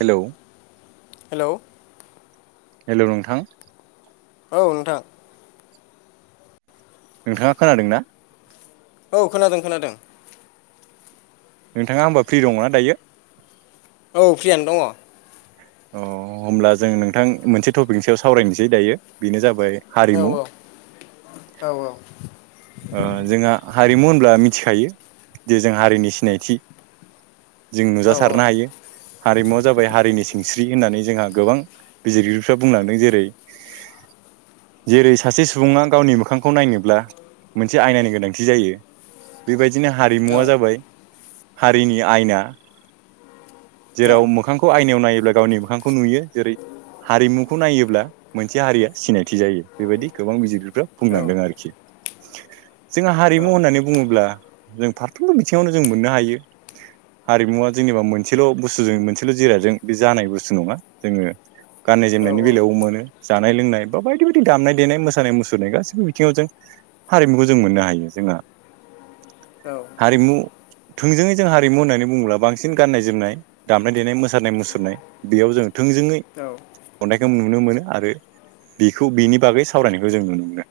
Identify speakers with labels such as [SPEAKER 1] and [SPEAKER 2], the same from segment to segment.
[SPEAKER 1] Hello
[SPEAKER 2] hello
[SPEAKER 1] hello नोंथां।
[SPEAKER 2] औ नोंथां।
[SPEAKER 1] नोंथाङा खोनादों ना?
[SPEAKER 2] औ खोनादों खोनादों।
[SPEAKER 1] नोंथाङा होनोमबा फ्रि दङनाा दायो?
[SPEAKER 2] औ फ्रियानो दङ।
[SPEAKER 1] अ होमब्ला जों नोंथां मोनसे टपिक सायाव सावरायनोसै दायो बेनो जाबाय
[SPEAKER 2] औ
[SPEAKER 1] हारिमु
[SPEAKER 2] औ औ औ
[SPEAKER 1] ओ जोंहा हारिमु होनब्ला मिथिखायो जे जों हारिनि सिनायथि जों
[SPEAKER 2] औ
[SPEAKER 1] नुजासारनो हायो हारिमुवा जाबाय हारिनि सिंस्रि होननानै जोंहा गोबां बिजिरगिरिफ्रा बुंलांदों जेरै जेरै- सासे सुबुङा गावनि मोखांखौ नायनोब्ला मोनसे आयनानि गोनांथि जायो बेबायदिनो
[SPEAKER 2] औ
[SPEAKER 1] हारिमुवा जाबाय हारिनि आयना। जेराव मोखांखौ आयनायाव नाय ब्ला गावनि मोखांखौ नुयो। जेरै हारिमुखौ नायोब्ला मोनसे हारिया सिनायथि जायो बेबायदि गोबां बिजिरगिरिफ्रा बुंलांदों आरोखि। जोंहा हारिमु होननानै बुङोब्ला जों फारफ्रोमबो बिथिङावनो जों मोननो हायो [inaudible] हारिमुवा जेनेबा मोनसेल' बुस्थुजों मोनसेल' जिरादाजों बे जानाय बुस्थु नङा जोङो गाननाय जोमनायनि बेलायाव मोनो जानाय लोंनाय बा बायदि बायदि दामनाय देनाय मोसानाय मुसुरनाय गासैबो बिथिङाव जों हारिमुखौ जों मोननो हायो जोंहा हारिमु थोंजोङै जों हारिमु होननानै बुङोब्ला बांसिन गाननाय जोमनाय दामनाय देनाय मोसानाय मुसुरनाय बेयाव जों थोंजोङै खन्थाइखौ नुनो मोनो आरो बेखौ बिनि बागै सावरायनायखौ जों नुनो मोनो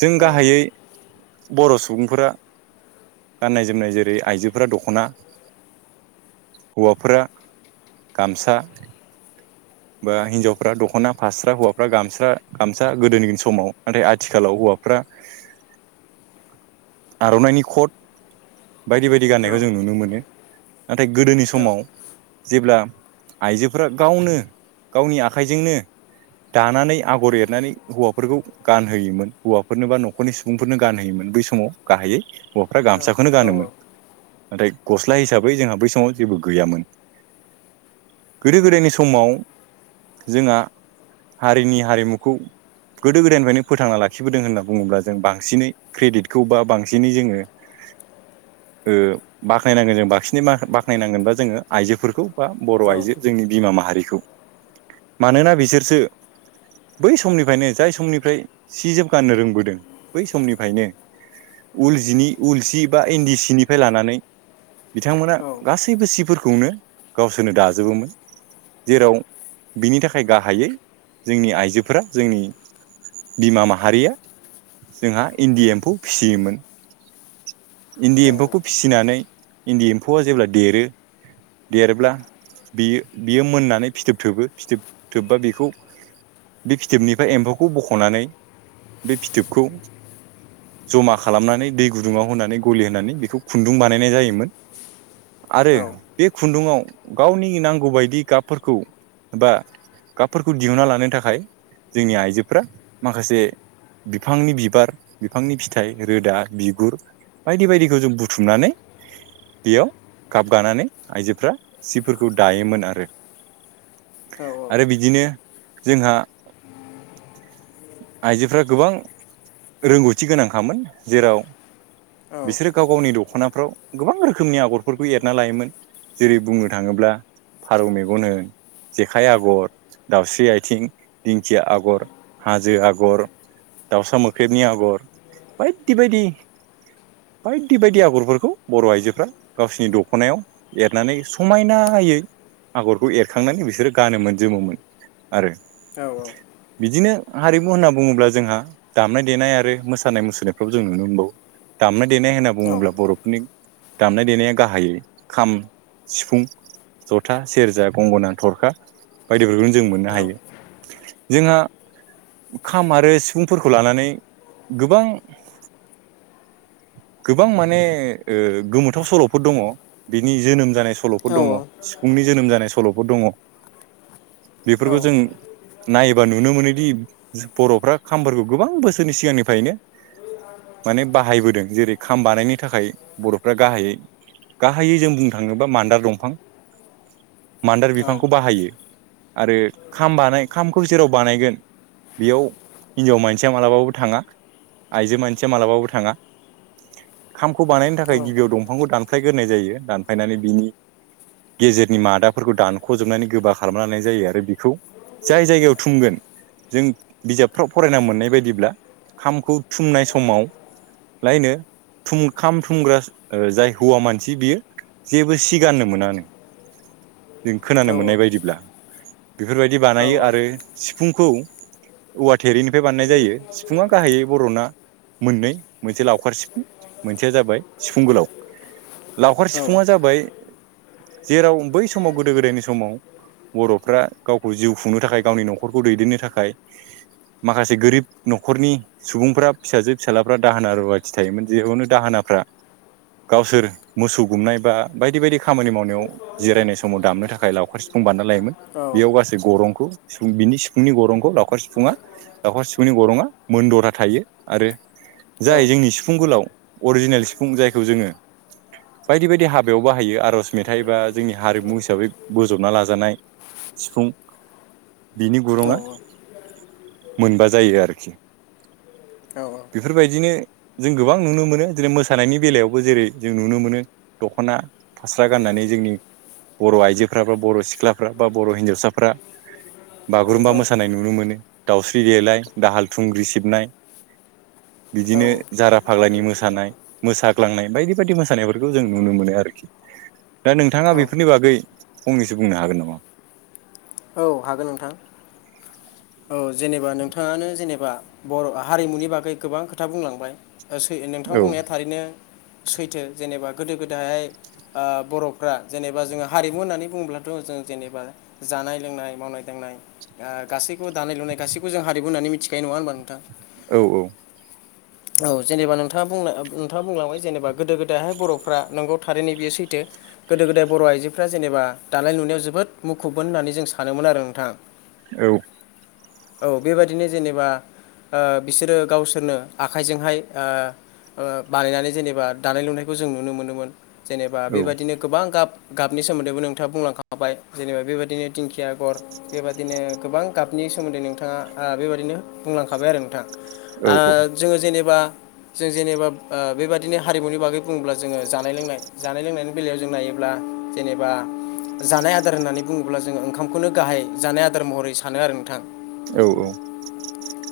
[SPEAKER 1] जों गाहायै बर' सुबुंफोरा गाननाय जोमनाय जेरै आइजोफोरा दख'ना हौवाफोरा गामसा बा हिनजावफ्रा दख'ना फास्रा हौवाफ्रा गामस्रा गामसा गोदोनि समाव नाथाय आथिखालाव हौवा हौवाफोरा आर'नाइनि खट बायदि बायदि गाननायखौ जों नुनो मोनो नाथाय गोदोनि समाव जेब्ला आइजोफोरा गावनो गावनि आखाइजोंनो दानानै आगर एरनानै हौवाफोरखौ गानहोयोमोन हौवाफोरनो बा न'खरनि सुबुंफोरनो गानहोयोमोन बै समाव गाहायै हौवाफ्रा गामसाखौनो गानोमोन नाथाय गस्ला हिसाबै जोंहा बै समाव जेबो गैयामोन गोदो गोदायनि समाव जोंहा हारिनि हारिमुखौ गोदो गोदायनिफ्रायनो फोथांना लाखिबोदों होनना बुङोब्ला जों बांसिनै क्रेडिटखौ बा बांसिनै जोङो ओ बाख्नायनांगोन जों बांसिन बाख्नायनांगोनबा जोङो आइजोफोरखौ बा बर'
[SPEAKER 2] औ
[SPEAKER 1] आइजो जोंनि बिमा माहारिखौ मानोना बिसोरसो बै समनिफ्रायनो जाय समनिफ्राय सि जोब गाननो रोंबोदों बै समनिफ्रायनो उल जिनि उल सि बा इन्दि सिनिफ्राय लानानै बिथांमोना गासैबो सिफोरखौनो गावसोरनो दाजोबोमोन। जेराव बिनि थाखाय गाहायै जोंनि आइजोफोरा जोंनि बिमा माहारिया जोंहा इन्दि एम्फौ फिसियोमोन। इन्दि एम्फौखौ फिसिनानै इन्दि एम्फौआ जेब्ला देरो देरोब्ला बियो बियो मोननानै फिथोब थोबो फिथोब थोबबा बेखौ बे फिथोबनिफ्राय एम्फौखौ बख'नानै बे फिथोबखौ ज'मा खालामनानै दै गुदुङाव होनानै गलि होनानै बेखौ खुन्दुं बानायनाय जायोमोन। आरो बे खुन्दुाव गावनि नांगौबायदि गाबफोरखौ बा गाबफोरखौ दिहुनना लानो थाखाय। जोंनि आइजोफ्रा माखासे बिफांनि बिबार बिफांनि फिथाइ, रोदा, बिगुर बायदि बायदिखौ जों बुथुमनानै बेयाव गाब गानानै आइजोफ्रा सिफोरखौ दायोमोन आरो। आरो बिदिनो जोंहा आइजोफ्रा गोबां रोंगौथि गोनांखामोन जेराव बिसोरो गाव गावनि दख'ना फ्राव गोबां रोखोमनि आगरफोरखौ एरना लायोमोन। जेरै बुंनो थाङोब्ला फारौ मेगन होन जेखाइ आगर दाउस्रि आथिं, दिंखिया आगर, हाजो आगर दाउसा मोख्रेबनि आगर बायदि बायदि। बायदि बायदि आगरफोरखौ बर' आइजोफ्रा गावसिनि दख'नायाव एरनानै समायना नायै आगरखौ एर खांनानै बिसोरो गानोमोन जोमोमोन आरो। बिदिनो हारिमु होनना बुङोब्ला जोंहा दामनाय देनाय आरो मोसानाय मुसुरनायफ्रावबो जों नुनो मोनबावो। दामनाय देनाय होनना बुङोब्ला बर'फोरनि दामनाय देनाया गाहायै खाम, सिफुं, जथा, सेरजा गंगना, थरखा बायदिफोरखौनो जों मोननो हायो। जोंहा खाम आरो सुबुंफोरखौ लानानै गोबां गोबां माने ओ गोमोथाव सल'फोर दङ। बिनि जोनोम जानाय सल'फोर दङ। सिफुंनि जोनोम जानाय सल'फोर दङ'। बेफोरखौ जों नायोबा नुनो मोनो। दि बर'फ्रा खामफोरखौ गोबां बोसोरनि सिगांनिफायनो माने बाहायबोदों। जेरै खाम बानायनो थाखाय बर'फ्रा गाहायै गाहायै जों बुंनो थाङोबा मान्दार दंफां, मान्दार बिफांखौ बाहायो। आरो खाम बानाय खामखौ जेराव बानायगोन। बेयाव हिनजाव मानसिया मालाबाबो थाङा। आइजो मानसिया मालाबाबो थाङा। खामखौ बानायनो थाखाय गिबियाव दंफांखौ दानखलाय गोरनाय जायो। दानफायनानै बिनि गेजेरनि मादा फोरखौ दानख'जोबनानै गोबा खालामना लानाय जायो। आरो बेखौ जाय जायगायाव थुमगोन। जों बिजाबफ्राव फरायना मोननाय बायदिब्ला खामखौ थुमनाय समाव। लायनो थुम खाम थुमग्रा जाय हौवा मानसि बियो। जेबो सिगानो मोनानो। जों खोनानो मोननाय बायदिब्ला बेफोर बायदि बानायो। आरो सिफुंखौ औवा थेरिनिफ्राय बानायनाय जायो। सिफुङा गाहायै बर'ना मोननै मोनसे लावखार सिफुं मोनसेया जाबाय सिफुं गोलाव। लावखार सिफुङा जाबाय जेराव बै समाव गोदो गोदायनि समाव बर'फ्रा गावखौ जिउ खुंनो थाखाय गावनि न'खरखौ दैदेननो थाखाय माखासे गोरिब न'खरनि सुबुंफ्रा फिसाजो फिसालाफ्रा दाहोना रुवाथि थायोमोन। जेयावनो दाहोना फ्रा गावसोर मोसौ गुमनाय बा बायदि बायदि खामानि मावनायाव जिरायनाय समाव दामनो थाखाय लावखार सिफुं बानना लायोमोन बेयाव गासै गरंखौ सिफुं बिनि सिफुंनि गरंखौ लावखार सिफुङा लावखार सिफुंनि गर'ङा मोनद'था थायो आरो जाय जोंनि सिफुं गोलाव अरजिनेल सिफुं जायखौ जोङो बायदि बायदि हाबायाव बाहायो आर'ज मेथाइ बा जोंनि हारिमु हिसाबै बोजबना लाजानाय सिफुं बिनि गुरुङा मोनबा जायो आरोखि बेफोर बायदिनो जों गोबां नुनो मोनो जेरै मोसानायनि बेलायावबो जेरै जों नुनो मोनो दख'ना फास्रा गान नानै जोंनि बर' आइजोफ्रा बा बर' सिख्लाफ्रा बा बर' हिनजावसाफ्रा बागुरुम्बा मोसानाय नुनो मोनो दाउस्रि देलाय, दाहाल थुंग्रि सिबनाय बिदिनो जारा फाग्लानि मोसा दानाय मोसाग्लांनाय बायदि बायदि मोसानायफोरखौ जों नुनो मोनो आरोखि दा नोंथाङा बेफो गै फंनैसो बुंनो हागोन नामा?
[SPEAKER 2] औ हागोन नोंथां औ जेनेबा नोंथाङानो जेनेबा बर' हारिमुनि बागै गोबां खोथा बुंलांबाय। ओ सै नोंथां
[SPEAKER 1] औ
[SPEAKER 2] बुंनाया थारैनो सैथो जेनेबा गोदो गोदाहाय ओ बर'फ्रा जेनेबा जोङो हारिमु होननानै बुङोब्लाथ' जों जेनेबा जा जानाय लोंनाय मावनाय दांनाय ओ गासैखौबो दानाय लुनाय गासैखौ जों हारिमु होननानै मिथिखायो नङा होनबा नोंथां?
[SPEAKER 1] औ औ।
[SPEAKER 2] औ जेनेबा नोंथाङा बुंनो ओ नोंथाङा बुंलांबाय जेनेबा गोदो गोदायहाय बर'फ्रा नंगौ थारै बियो सैथो। गोदो गोदाय बर' आइजोफ्रा जेनेबा दानाय लुनायाव जोबोद मुखुबमोन होननानै जों सानोमोन आरो नोंथां।
[SPEAKER 1] औ
[SPEAKER 2] औ बेबादिनो जेनेबा ओ बिसोरो गावसोरनो आखाइजोंहाय ओ ओ बानायनानै जेनेबा दानाय लुनायखौ जों नुनो मोनोमोन। जेनेबा बेबादिनो गोबां गाब गाबनि सोमोन्दैबो नोंथाङा बुंलांखाबाय जेनेबा बेबादिनो दिंखिया आगर बेबादिनो गोबां गाबनि सोमोन्दै नोंथाङा ओ बेबायदिनो बुंलांखाबाय आरो नोंथां।
[SPEAKER 1] औ
[SPEAKER 2] ओ
[SPEAKER 1] औ।
[SPEAKER 2] जोङो जेनेबा जों जेनेबा ओ बेबादिनो हारिमुनि बागै बुङोब्ला जोङो जानाय लोंनाय जानाय लोंनायनि बेलायाव जों नायोब्ला जेनेबा जानाय आदार होननानै बुङोब्ला जोङो ओंखामखौनो गाहाय जानाय आदार महरै सानो आरो नोंथां।
[SPEAKER 1] औ औ।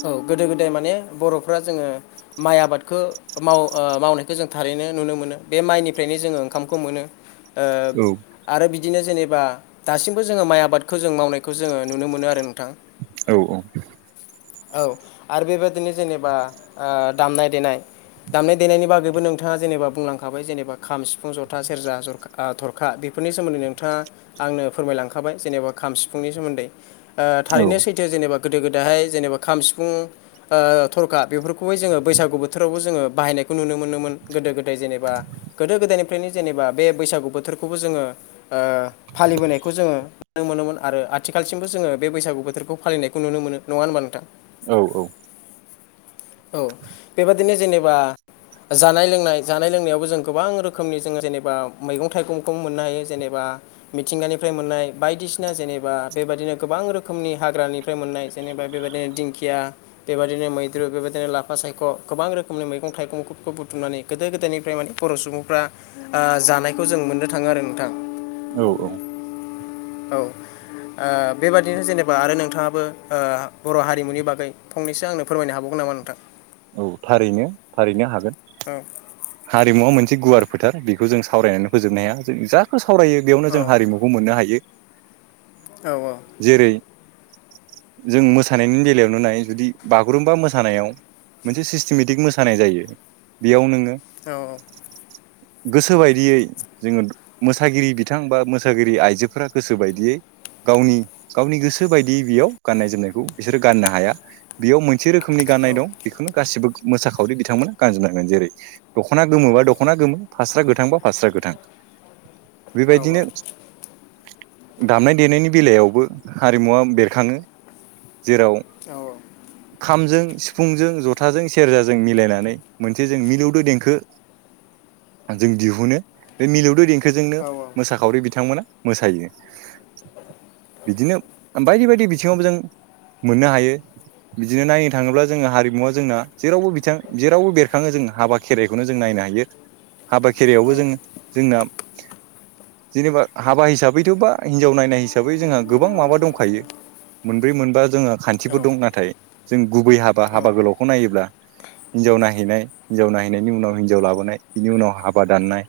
[SPEAKER 2] औ गोदो गोदाय माने बर' फोरा जोङो माइ आबादखौ माव ओ मावनायखौ जों थारैनो नुनो मोनो बे माइनिफ्रायनो जोङो ओंखामखौ मोनो ओ आरो बि दिनो जेनेबा दासिमबो जोङो माइ आबादखौ जों मावनायखौ जोङो नुनो मोनो आरो नोंथां।
[SPEAKER 1] औ औ।
[SPEAKER 2] औ आरो बेबायाददिनो जेनेबा ओ दामनाय देनाय दामनाय देनायनि बागैबो नोंथाङा जेनेबा बुंलांखाबाय जेनेबा खाम, सिफुं, ज'था, सेरजा, ज'रखा ओ थ'रखा बे फोरनि सोमोन्दै नोंथाङा आंनो फोरमायलांखाबाय जेनेबा खाम, सिफुंनि सोमोन्दै। ओ थारैनो सैथो जेनेबा गोदो गोदाहाय जेनेबा खाम सिफुं ओ थ'रखा बेफोरखौबो जोङो बैसागु बोथोरावबो जोङो बाहायनायखौ नुनो मोनोमोन गोदो गोदाय जेनेबा गोदो गोदाय फ्रायनो जेनेबा बे बैसागु बोथोरखौबो जोङो ओ फालिबोनायखौ जोङो नुनो मोनोमोन आ रो आथिखालसिमबो जोङो बे बैसागुोथोरखौ फालिनायखौ नुनो मोनो नङा होनबा नोंथां?
[SPEAKER 1] औ औ।
[SPEAKER 2] औ बेबादिनो जेनेबा जानाय लोंनाय जानाय लोंनायावबो जों गोबां रोखोमनि जोङो जेनेबा मैगं थाइगंखौ मोननो हायो जेनेबा बा मिथिंगानिफ्राय मोननाय बायदिसिना जेनेबा बेबादिनो गोबां रोखोमनि हाग्रानिफ्राय मोननाय जेन नेबा बेबादिनो दिंखिया बेबादिनो मै‌ [unintelligible] बेबादिनो लाफा सायख' गोबां रोखोमनि मैगं थाइगंखौ बुथुमनानै गोदो गोदायनिफ्राय माने बर' सुबुंफ्रा ओ जानायखौ जों मोननो थाङो आरो नोंथां।
[SPEAKER 1] औ-औ।
[SPEAKER 2] औ। ओ बेबादिनो जेनेबा आरो नोंथाङाबो ओ बर' हारिमुनि बागै फंनैसो आंनो फोरमायनो हाबावगोन नामा नोंथां?
[SPEAKER 1] औ थारैनो थारैनो हागोन।
[SPEAKER 2] औ
[SPEAKER 1] हारिमुवा मोनसे गुवार फोथार बेखौ जों सावरायनानै फोजोबनो हाया। जों जाखौ सावरायो बेयावनो
[SPEAKER 2] औ
[SPEAKER 1] जों हारिमुखौ मोननो हायो।
[SPEAKER 2] औ औ
[SPEAKER 1] जेरै जों मोसानायनि बेलायावनो नाय जुदि बागुरुम्बा मोसानायाव मोनसे सिस्टेमेटिक मोसानाय जायो बेयाव नोङो
[SPEAKER 2] औ।
[SPEAKER 1] गोसो बायदियै जोङो मोसागिरि बिथां बा मोसागिरि आइजोफोरा गोसो बायदियै गावनि, गावनि गोसो बायदियै बेयाव गाननाय जोमनायखौ बिसोरो गाननो हाया बेयाव मोन मोनसे रोखोमनि गाननाय दं बेखौनो गासिबो मोसाखावरि बिथांमोना गानजोबनांगोन जेरै दख'ना गोमोबा दख'ना गोमो, फास्रा गोथांबा फास्रा गोथां। बे बायदिनो दामनाय-देनायनि बेलायावबो हारिमुवा बेरखाङो। जेराव खामजों, सिफुंजों ज थाजों सेराजों मिलायनानै मोनसे जों मिलौदोे दें जों दिहुनो बे मिलौदो देंखो बे जोंनो मोसाखावरि बिथांमोना मोसायो। बिदिनो बायदि बायदि बिथिङावबो जों मोननो हायो बिदिनो नायनो थाङोब्ला जोङो हारिमुवा जोंना जेरावबो बिथां जेरावबो बेरखाङो जों हाबा खेराइखौनो जों नायनो हायो। हाबा खेरायआवबो जोङो जोंना जेनेबा हाबा हिसाबैथ' बा हिनजाव नायनाय हिसाबै जोंहा गोबां माबा दंखायो। मोनब्रै मोनबा जोंङा- खान्थिफोर दं नाथाय जों गुबै हाबा हाबा गोलावखौ नायोब्ला हिनजाव नाय नायहैनाय हिनजाव नायहैनायनि उनाव हिनजाव लाबोनाय बिनि उनाव हाबा दाननाय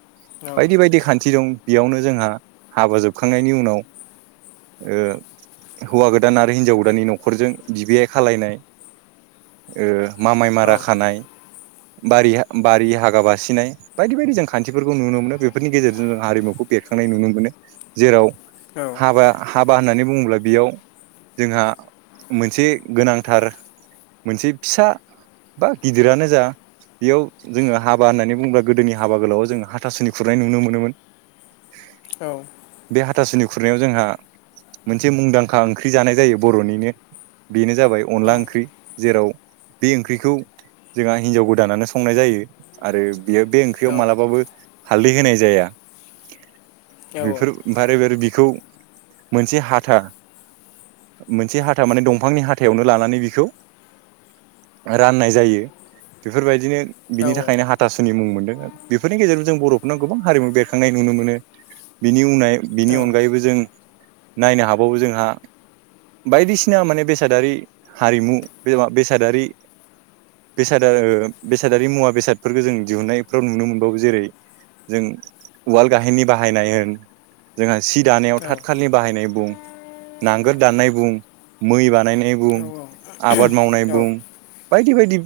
[SPEAKER 1] बायदि बायदि खान्थि दं। बेयावनो जोंहा हाबा जोबखांनायनि उनाव ओ हौवा गोदान आरो हिनजाव गोदाननि न'खरजों बिबैयै खालायनाय। ओ मामाय मारा खानाय बारिहा बारि हागा बासिनाय बायदि बायदि जों खान्थिफोरखौ नुनो मोनो बेफोरनि गेजेरजों जों हारिमुखौ बेरखांनाय नुनो मोनो। जेराव हाबा हाबा होननानै बुङोब्ला बेयाव जोंहा मोनसे गोनांथार मोनसे फिसा बा गिदिरानो जा बियाव जोङो हाबा होननानै बुङोब्ला गोदोनि हाबा गोलाव जोङो हाथासुनि खुरनाय नुनो मोनोमोन।
[SPEAKER 2] औ।
[SPEAKER 1] बे हाथासुनि खुरनायाव जोंहा मोनसे मुंदांखा ओंख्रि जानाय जायो बर'निनो बेनो जाबाय अनला ओंख्रि जेराव बे ओंख्रिखौ जोंहा हिनजाव गोदानानो संनाय जायो आरो बेयो बे ओंख्रियाव मालाबाबो हालदै होनाय जाया। बेफोर बारे बारे बिखौ मोनसे हाथा मोनसे हाथा माने दंफांनि हाथायावनो लानानै बिखौ राननाय जायो बेफोरबायदिनो बिनि थाखायनो हाथासुनि मुं मोन दो बेफोरनि गेजेराव जों बर'फोराव गोबां हारिमु बेरखांनाय नुनो मोनो बिनि उननाय बिनि अनगायैबो जों नायनो हाबावो जोंहा बायदिसिना माने बेसादारि हारिमु बेवा बेसादारि बेसादा ओ बेसादारि मुवा बेसादफोरखो जों दिहुनन्नायफ्राव नुनो मोनबावो जेरै- जों उवाल गाहेननि बाहायनाय होन जोंहा सि दानायाव थाथखालनि बाहायनाय बुं नांगोल दाननाय बुं मै बानायनाय बुं आबाद मावनाय
[SPEAKER 2] औ
[SPEAKER 1] बुं बायदि बायदि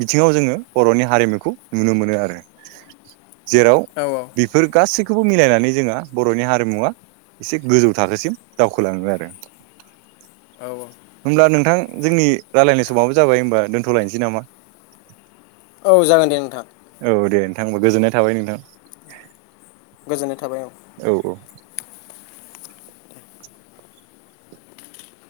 [SPEAKER 1] बिथिङाव जोंङो बर'नि हारिमुखौ नुनो मोनो आरो जेराव
[SPEAKER 2] औ औ
[SPEAKER 1] बेफोर गासै खौबो मिलायनानै जोंहा बर'नि हारिमुवा एसे गोजौ थाखोसिम दावखोलाङो आरो। होमब्ला नोंथां। जोंनि रालायनाय समाबो जाबाय होमबा दोन्थ'लायनोसै नामा?
[SPEAKER 2] औ जागोन दे नोंथां।
[SPEAKER 1] आंबो गोजोननाय थाबाय नोंथां।
[SPEAKER 2] गोजोननाय थाबाय औ।